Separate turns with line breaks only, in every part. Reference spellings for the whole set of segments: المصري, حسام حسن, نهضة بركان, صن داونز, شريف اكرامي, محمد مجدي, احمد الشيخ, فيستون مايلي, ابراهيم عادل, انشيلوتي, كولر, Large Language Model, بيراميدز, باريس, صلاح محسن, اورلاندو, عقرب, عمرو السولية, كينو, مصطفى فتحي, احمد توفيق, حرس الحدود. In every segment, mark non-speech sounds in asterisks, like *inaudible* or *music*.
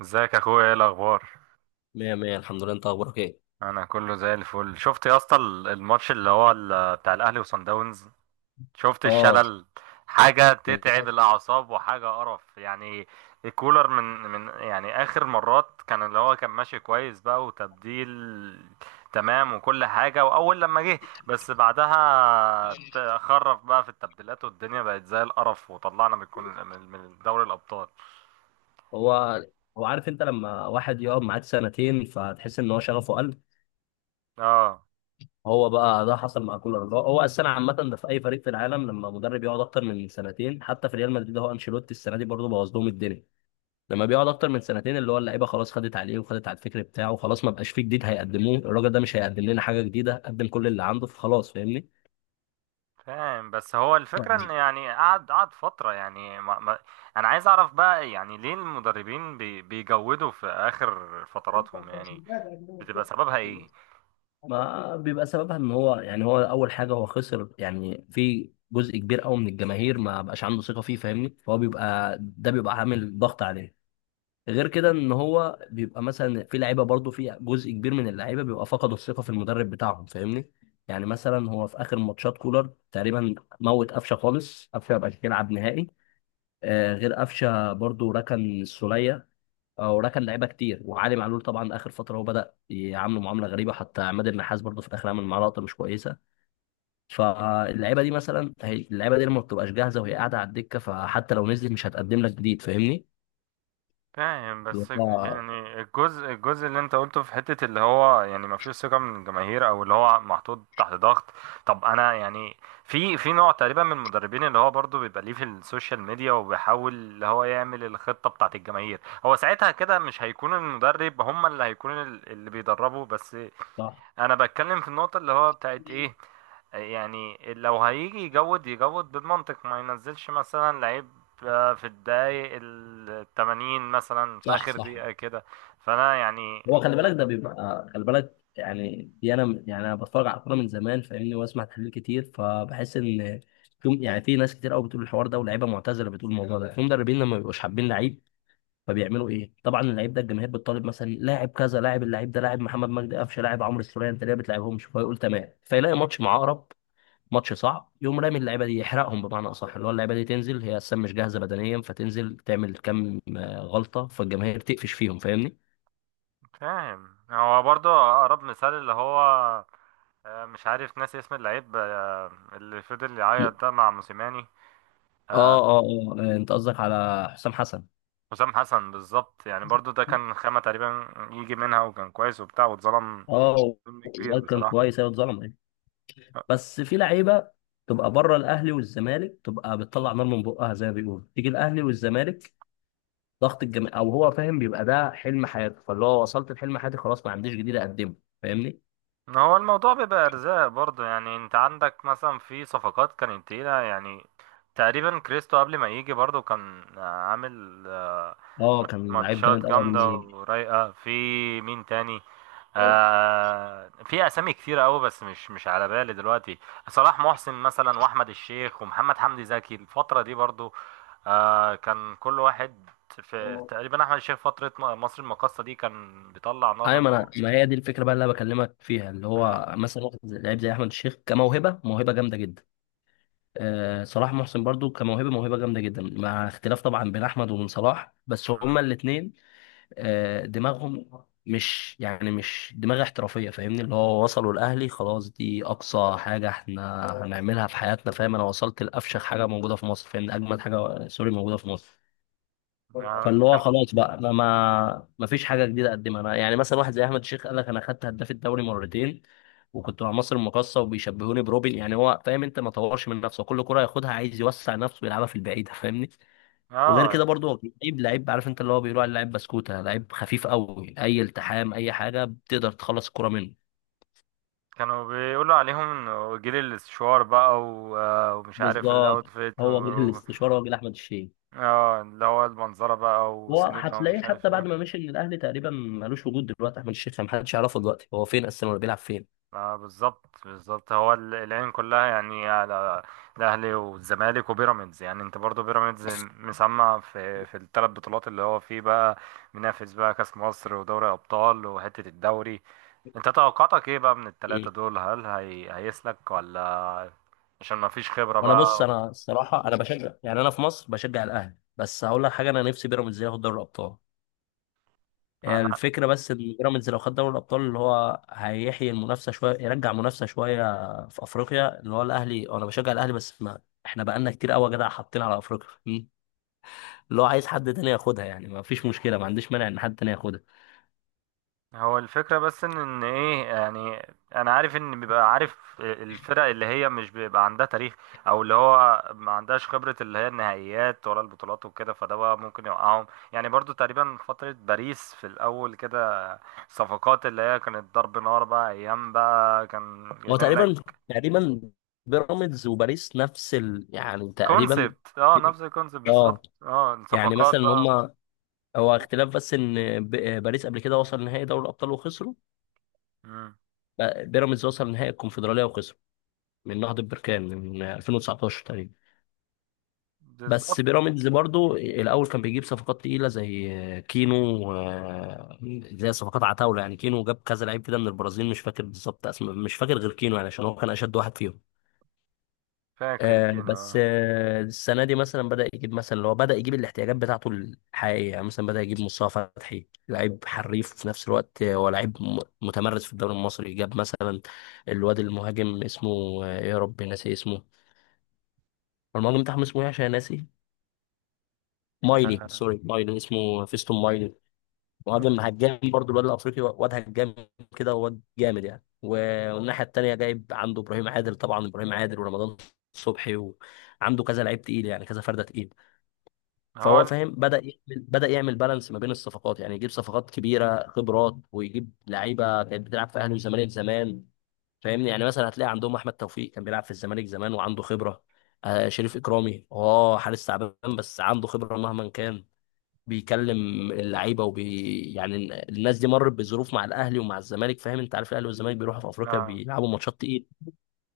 ازيك يا اخويا، ايه الاخبار؟
مية مية الحمد لله، انت اخبارك ايه؟
انا كله زي الفل. شفت يا اسطى الماتش اللي هو بتاع الاهلي وصن داونز؟ شفت
اه،
الشلل. حاجه تتعب
للاسف.
الاعصاب وحاجه قرف يعني. الكولر من يعني اخر مرات، كان اللي هو كان ماشي كويس بقى وتبديل، تمام وكل حاجه، واول لما جه بس بعدها خرف بقى في التبديلات، والدنيا بقت زي القرف وطلعنا من من دوري الابطال.
هو هو عارف انت، لما واحد يقعد معاك سنتين فتحس ان هو شغفه قل.
اه.
هو بقى ده حصل مع كولر. هو السنه عامه ده في اي فريق في العالم، لما مدرب يقعد اكتر من سنتين. حتى في ريال مدريد، هو انشيلوتي السنه دي برضه بوظ لهم الدنيا. لما بيقعد اكتر من سنتين اللي هو اللعيبه خلاص خدت عليه وخدت على الفكر بتاعه، خلاص ما بقاش فيه جديد هيقدموه. الراجل ده مش هيقدم لنا حاجه جديده، قدم كل اللي عنده فخلاص.
فاهم، بس هو الفكرة ان
فاهمني؟
يعني قعد قعد فترة، يعني ما ما. انا عايز اعرف بقى يعني ليه المدربين بيجودوا في اخر فتراتهم يعني. بتبقى سببها ايه؟
ما بيبقى سببها ان هو، يعني هو اول حاجه هو خسر يعني في جزء كبير قوي من الجماهير، ما بقاش عنده ثقه فيه فاهمني، فهو بيبقى ده بيبقى عامل ضغط عليه. غير كده ان هو بيبقى مثلا في لعيبه برضه، في جزء كبير من اللعيبه بيبقى فقدوا الثقه في المدرب بتاعهم فاهمني. يعني مثلا هو في اخر ماتشات كولر تقريبا موت قفشه خالص، قفشه ما بقاش يلعب نهائي. آه غير قفشه برضه ركن السوليه. اه، وراه كان لعيبه كتير وعلي معلول. طبعا اخر فتره هو بدا يعامله معامله غريبه، حتى عماد النحاس برضه في الاخر عمل معاه لقطه مش كويسه. فاللعيبه دي مثلا، هي اللعيبه دي لما بتبقاش جاهزه وهي قاعده على الدكه، فحتى لو نزلت مش هتقدم لك جديد. فاهمني؟
فاهم، بس
اه،
يعني الجزء اللي انت قلته في حتة اللي هو يعني ما فيش ثقة من الجماهير، او اللي هو محطوط تحت ضغط. طب انا يعني، في نوع تقريبا من المدربين اللي هو برضو بيبقى ليه في السوشيال ميديا، وبيحاول اللي هو يعمل الخطة بتاعت الجماهير. هو ساعتها كده مش هيكون المدرب، هم اللي هيكون اللي بيدربوا بس.
صح،
انا بتكلم في النقطة اللي هو بتاعت ايه. يعني لو هيجي يجود، يجود بالمنطق، ما ينزلش مثلا لعيب في الدقايق 80، مثلا في
صح،
آخر
صح.
دقيقة كده. فأنا يعني.
هو خلي بالك ده بيبقى، خلي بالك يعني دي، انا بتفرج على الكوره من زمان فاهمني، واسمع تحليل كتير، فبحس ان في، يعني في ناس كتير قوي بتقول الحوار ده، ولاعيبه معتزله بتقول الموضوع ده، في مدربين لما بيبقوش حابين لعيب فبيعملوا ايه؟ طبعا اللعيب ده الجماهير بتطالب مثلا، لاعب كذا لاعب، اللعيب ده لاعب، محمد مجدي قفشه لاعب، عمرو السولية، انت ليه ما بتلعبهمش؟ فيقول تمام، فيلاقي ماتش مع عقرب، ماتش صعب، يقوم رامي اللعيبه دي يحرقهم. بمعنى اصح، اللي هو اللعيبه دي تنزل هي اصلا مش جاهزه بدنيا، فتنزل تعمل كم غلطه، فالجماهير تقفش فيهم فاهمني.
فاهم، هو برضو أقرب مثال اللي هو مش عارف، ناسي اسم اللعيب اللي فضل
م-
يعيط ده مع موسيماني. آه،
انت قصدك على حسام حسن.
حسام حسن بالظبط، يعني برضو ده كان خامة تقريبا يجي منها، وكان كويس وبتاع، واتظلم.
اه،
ظلم كبير
الواد كان
بصراحة.
كويس، ايوه اتظلم أيوة. بس في لعيبه تبقى بره الاهلي والزمالك، تبقى بتطلع نار من بقها زي ما بيقولوا، تيجي الاهلي والزمالك، ضغط الجامعة، او هو فاهم بيبقى ده حلم حياته، فاللي هو وصلت لحلم حياتي خلاص، ما عنديش جديد اقدمه. فاهمني.
ما هو الموضوع بيبقى ارزاق برضه، يعني انت عندك مثلا في صفقات كانت تقيلة يعني. تقريبا كريستو قبل ما يجي برضه كان عامل
اه، كان لعيب
ماتشات
جامد قوي قبل ما
جامدة
يجي.
ورايقة في. مين تاني؟ في اسامي كتيرة قوي، بس مش على بالي دلوقتي. صلاح محسن مثلا، واحمد الشيخ، ومحمد حمدي زكي الفترة دي برضه. كان كل واحد في تقريبا، احمد الشيخ فترة مصر المقاصة دي كان بيطلع نار
ايوه،
من
ما
بقه.
انا ما هي دي الفكره بقى اللي انا بكلمك فيها، اللي هو مثلا واحد لعيب زي احمد الشيخ، كموهبه موهبه جامده جدا. آه صلاح محسن برضو كموهبه موهبه جامده جدا، مع اختلاف طبعا بين احمد وبين صلاح، بس هما الاثنين دماغهم مش، يعني مش دماغ احترافية فاهمني. اللي هو وصلوا الأهلي، خلاص دي أقصى حاجة احنا هنعملها في حياتنا، فاهم، أنا وصلت لأفشخ حاجة موجودة في مصر فاهمني، أجمد حاجة سوري موجودة في مصر.
آه،
فاللي هو
كان
خلاص بقى، أنا ما فيش حاجة جديدة أقدمها. أنا يعني مثلا واحد زي أحمد الشيخ قال لك، أنا خدت هداف الدوري مرتين وكنت مع مصر المقاصة وبيشبهوني بروبن، يعني هو فاهم. أنت ما طورش من نفسه، كل كرة ياخدها عايز يوسع نفسه ويلعبها في البعيدة فاهمني. وغير كده
اه
برضو هو لعيب، عارف انت اللي هو بيقولوا عليه لعيب بسكوته، لعيب خفيف قوي، اي التحام اي حاجه بتقدر تخلص الكره منه.
كانوا بيقولوا عليهم انه جيل السشوار بقى و ومش عارف
بالظبط.
الاوتفيت
هو جيل الاستشوار، هو جيل احمد الشيخ.
اه اللي هو المنظره بقى،
هو
وسينما
هتلاقيه
ومش عارف
حتى بعد
ايه.
ما مشي من الاهلي تقريبا ملوش وجود، دلوقتي احمد الشيخ محدش يعرفه دلوقتي هو فين اصلا ولا بيلعب فين.
بالظبط، بالظبط، هو العين كلها يعني على الاهلي والزمالك وبيراميدز، يعني انت برضو بيراميدز مسمع في الثلاث بطولات اللي هو فيه بقى، منافس بقى كاس مصر، ودوري ابطال، وحته الدوري. انت توقعاتك ايه بقى من التلاتة
إيه.
دول؟ هل هيسلك ولا؟ عشان ما فيش خبرة
وانا بص،
بقى.
انا الصراحه انا بشجع، يعني انا في مصر بشجع الاهلي، بس هقول لك حاجه، انا نفسي بيراميدز ياخد دوري الابطال. يعني
انا
الفكرة بس إن بيراميدز لو خد دوري الأبطال، اللي هو هيحيي المنافسة شوية، يرجع منافسة شوية في أفريقيا. اللي هو الأهلي، أنا بشجع الأهلي، بس ما إحنا بقالنا كتير قوي يا جدع حاطين على أفريقيا. مم. اللي هو عايز حد تاني ياخدها يعني، ما فيش مشكلة، ما عنديش مانع إن حد تاني ياخدها.
هو الفكرة بس ان ايه يعني. انا عارف ان بيبقى عارف الفرق اللي هي مش بيبقى عندها تاريخ، او اللي هو ما عندهاش خبرة، اللي هي النهائيات ولا البطولات وكده، فده بقى ممكن يوقعهم. يعني برضو تقريبا فترة باريس في الاول كده، صفقات اللي هي كانت ضرب نار بقى، ايام بقى كان
هو
جايبين
تقريبا
لك
تقريبا بيراميدز وباريس نفس ال، يعني تقريبا
كونسبت،
*laughs*
اه
في-
نفس الكونسبت
اه.
بالظبط، اه
يعني
صفقات
مثلا إن
بقى.
هما، هو اختلاف بس إن باريس قبل كده وصل نهائي دوري الأبطال وخسروا.
مم.
بيراميدز وصل نهائي الكونفدرالية وخسر من نهضة بركان، من 2019 تقريبا.
بالظبط.
بس بيراميدز برضو الأول كان بيجيب صفقات تقيلة زي كينو و- زي صفقات عتاولة. يعني كينو جاب كذا لعيب كده من البرازيل، مش فاكر بالظبط اسمه، مش فاكر غير كينو، يعني عشان هو كان أشد واحد فيهم.
فاكر
بس
كده.
السنة دي مثلا بدأ يجيب مثلا، اللي هو بدأ يجيب الاحتياجات بتاعته الحقيقية. يعني مثلا بدأ يجيب مصطفى فتحي لعيب حريف في نفس الوقت، هو لعيب متمرس في الدوري المصري. جاب مثلا الواد المهاجم اسمه، يا ربي ناسي اسمه، المهاجم بتاعهم اسمه ايه عشان ناسي، مايلي
اه.
سوري مايلي، اسمه فيستون مايلي. مهاجم
آه.
هجام برضو، الواد الافريقي واد هجام كده، واد جامد يعني. والناحيه التانيه جايب عنده ابراهيم عادل، طبعا ابراهيم عادل ورمضان صبحي، وعنده كذا لعيب تقيل يعني، كذا فرده تقيل.
هو
فهو فاهم، بدا يعمل بالانس ما بين الصفقات. يعني يجيب صفقات كبيره خبرات، ويجيب لعيبه كانت بتلعب في اهلي والزمالك زمان. فاهمني. يعني مثلا هتلاقي عندهم احمد توفيق كان بيلعب في الزمالك زمان وعنده خبره، آه شريف اكرامي، اه حارس تعبان بس عنده خبره مهما كان، بيكلم اللعيبه وبي، يعني الناس دي مرت بظروف مع الاهلي ومع الزمالك فاهم. انت عارف الاهلي والزمالك بيروحوا في افريقيا
اه.
بيلعبوا ماتشات تقيل.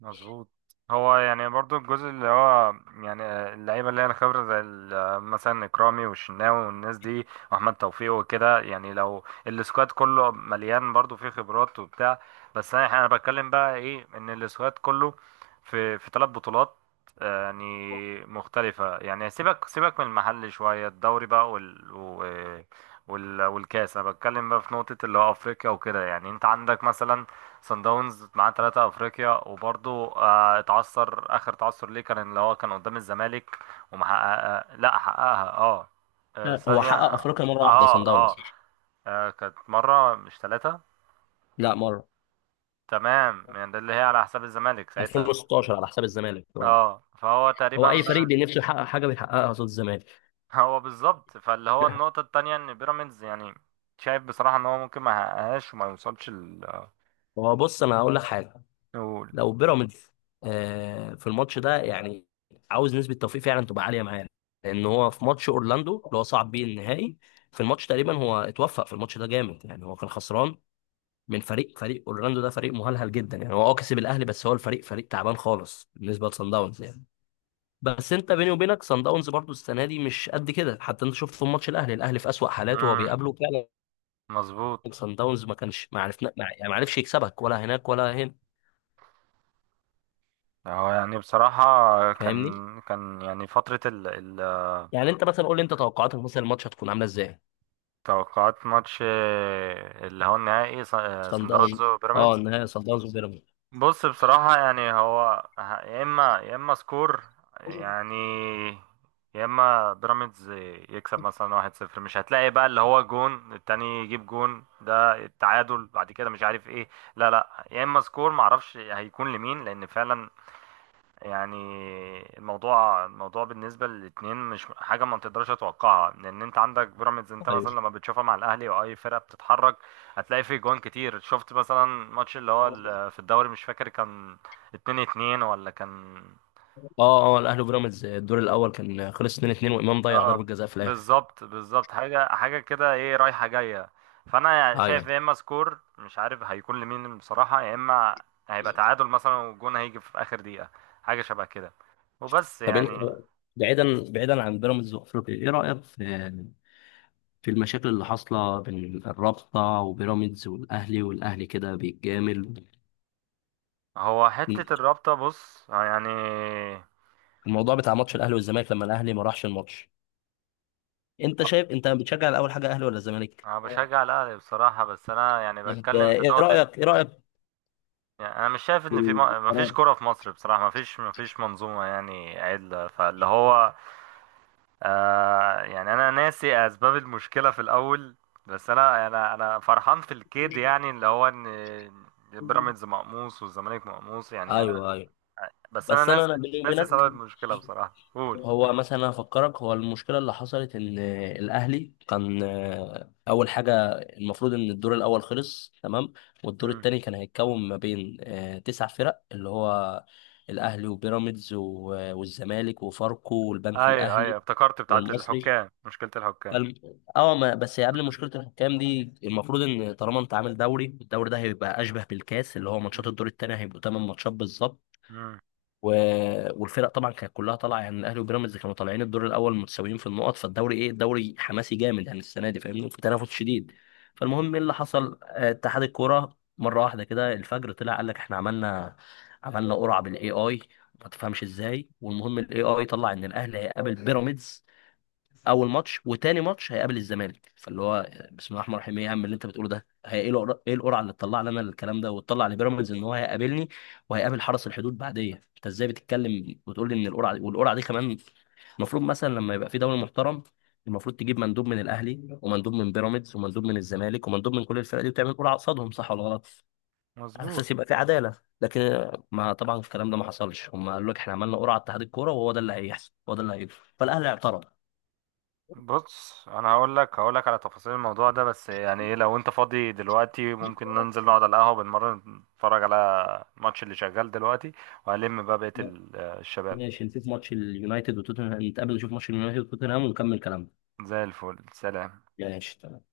مظبوط. هو يعني برضو الجزء اللي هو، يعني اللعيبه اللي هي الخبره زي مثلا اكرامي والشناوي والناس دي، واحمد توفيق وكده، يعني لو السكواد كله مليان برضو فيه خبرات وبتاع. بس انا بتكلم بقى ايه، ان السكواد كله في ثلاث بطولات يعني مختلفه، يعني سيبك سيبك من المحل شويه الدوري بقى والكاس. انا بتكلم بقى في نقطه اللي هو افريقيا وكده، يعني انت عندك مثلا صن داونز معاه ثلاثة افريقيا، وبرضه اتعثر، اخر تعثر ليه كان اللي هو كان قدام الزمالك. ومحققها، لا حققها. اه.
هو
ثانية.
حقق
اه.
افريقيا مره واحده صن
اه.
داونز.
كانت مرة مش ثلاثة.
لا مره،
تمام، يعني ده اللي هي على حساب الزمالك ساعتها.
2016 على حساب الزمالك اه.
اه. فهو
هو
تقريبا
اي فريق
بقى.
بنفسه يحقق حاجه بيحققها قصاد الزمالك.
*laughs* هو بالظبط. فاللي هو
*laughs*
النقطة التانية ان بيراميدز يعني، شايف بصراحة ان هو ممكن ما يحققهاش وما يوصلش ال.
هو بص انا هقول لك حاجه.
نقول.
لو بيراميدز في الماتش ده يعني، عاوز نسبه توفيق فعلا تبقى عاليه معاه. لان هو في ماتش اورلاندو اللي هو صعب بيه النهائي، في الماتش تقريبا هو اتوفق في الماتش ده جامد. يعني هو كان خسران من فريق اورلاندو، ده فريق مهلهل جدا. يعني هو اه كسب الاهلي، بس هو الفريق فريق تعبان خالص بالنسبه لصن داونز. يعني بس انت بيني وبينك، صن داونز برضو السنه دي مش قد كده، حتى انت شفت في ماتش الاهلي، الاهلي في اسوأ حالاته وهو
امم.
بيقابله فعلا.
مظبوط.
صن داونز ما كانش، ما عرفنا ما، يعني ما عرفش يكسبك ولا هناك ولا هنا.
هو يعني بصراحة كان
فاهمني.
كان يعني فترة ال
يعني انت مثلا قول لي، انت توقعاتك مثلا الماتش هتكون عامله ازاي؟
توقعات ماتش اللي هو النهائي صن-
صن
صن
داونز،
داونز
اه
وبيراميدز.
النهائي صن داونز وبيراميدز.
بص، بصراحة يعني هو يا إما سكور، يعني، يا إما بيراميدز يكسب مثلا 1-0، مش هتلاقي بقى اللي هو جون التاني يجيب جون ده التعادل بعد كده مش عارف ايه. لا، لا، يا إما سكور معرفش هيكون لمين، لأن فعلا يعني، الموضوع بالنسبة للاتنين مش حاجة ما تقدرش تتوقعها، لأن أنت عندك بيراميدز، أنت
ايوه.
مثلا لما بتشوفها مع الأهلي وأي فرقة بتتحرك هتلاقي فيه جوان كتير. شفت مثلا ماتش اللي هو في الدوري مش فاكر كان 2-2 ولا كان؟
اه اه الاهلي وبيراميدز الدور الاول كان خلص 2-2، وامام ضيع ضربه
اه.
جزاء في الاخر.
بالظبط، بالظبط، حاجة حاجة كده، ايه رايحة جاية. فأنا
ايوه.
شايف يا إما سكور مش عارف هيكون لمين بصراحة، يا إما هيبقى تعادل مثلا، والجون هيجي في آخر دقيقة، حاجة شبه كده وبس
طب انت،
يعني.
بعيدا بعيدا عن بيراميدز وافريقيا، ايه رايك في في المشاكل اللي حاصله بين الرابطه وبيراميدز والاهلي، والاهلي كده بيتجامل.
هو حتة الرابطة، بص، يعني،
الموضوع بتاع ماتش الاهلي والزمالك لما الاهلي ما راحش الماتش، انت شايف، انت بتشجع الاول حاجه اهلي ولا زمالك؟
أنا
اه،
بشجع الأهلي بصراحة، بس أنا يعني
انت
بتكلم في
ايه
نقطة.
رايك، ايه رايك
يعني أنا مش شايف
في
إن في مفيش
القرار؟
كرة في مصر بصراحة، مفيش منظومة يعني عدلة، فاللي هو يعني أنا ناسي أسباب المشكلة في الأول، بس أنا فرحان في الكيد، يعني اللي هو إن بيراميدز مقموص والزمالك مقموص، يعني أنا.
ايوه، ايوه.
بس أنا
بس انا
ناسي،
انا بيني
ناسي
وبينك،
سبب المشكلة بصراحة، قول.
هو مثلا انا افكرك، هو المشكله اللي حصلت ان الاهلي كان، اول حاجه المفروض ان الدور الاول خلص تمام، والدور
مم.
الثاني كان هيتكون ما بين تسع فرق، اللي هو الاهلي وبيراميدز والزمالك وفاركو والبنك
أيوه، أيوه،
الاهلي
افتكرت، بتاعت
والمصري.
الحكام، مشكلة الحكام.
فالم- اه ما بس قبل مشكله الحكام دي، المفروض ان طالما انت عامل دوري، الدوري ده هيبقى اشبه بالكاس، اللي هو ماتشات
مم.
الدور الثاني هيبقوا 8 ماتشات بالظبط.
مم.
و... والفرق طبعا كانت كلها طالعه، يعني الاهلي وبيراميدز كانوا طالعين الدور الاول متساويين في النقط، فالدوري ايه، الدوري حماسي جامد يعني السنه دي فاهمني، في تنافس شديد. فالمهم ايه اللي حصل، اتحاد الكوره مره واحده كده الفجر طلع قال لك، احنا عملنا قرعه بالاي اي، ما تفهمش ازاي. والمهم الاي اي طلع ان الاهلي هيقابل بيراميدز اول ماتش، وتاني ماتش هيقابل الزمالك. فاللي هو بسم الله الرحمن الرحيم، ايه يا عم اللي انت بتقوله ده؟ هي ايه القرعه، ايه القرعه اللي تطلع لنا الكلام ده، وتطلع لبيراميدز ان هو هيقابلني وهيقابل حرس الحدود بعديه؟ انت ازاي بتتكلم وتقول لي ان القرعه دي، والقرعه دي كمان. المفروض مثلا لما يبقى في دوري محترم، المفروض تجيب مندوب من الاهلي ومندوب من بيراميدز ومندوب من الزمالك ومندوب من كل الفرق دي، وتعمل قرعه قصادهم، صح ولا غلط؟ على
مظبوط.
اساس يبقى في عداله. لكن ما طبعا الكلام ده ما حصلش، هم قالوا لك احنا عملنا قرعه اتحاد الكوره، وهو ده اللي هيحصل هو ده اللي هيجري، فالاهلي اعترض.
بص، انا هقول لك على تفاصيل الموضوع ده، بس يعني ايه، لو انت فاضي دلوقتي ممكن ننزل نقعد على القهوة بنمرن، نتفرج على الماتش اللي شغال دلوقتي، وهلم بقى بقية الشباب.
ماشي نشوف ماتش اليونايتد وتوتنهام، نتقابل نشوف ماتش اليونايتد وتوتنهام ونكمل كلامنا.
زي الفل. سلام.
ماشي تمام.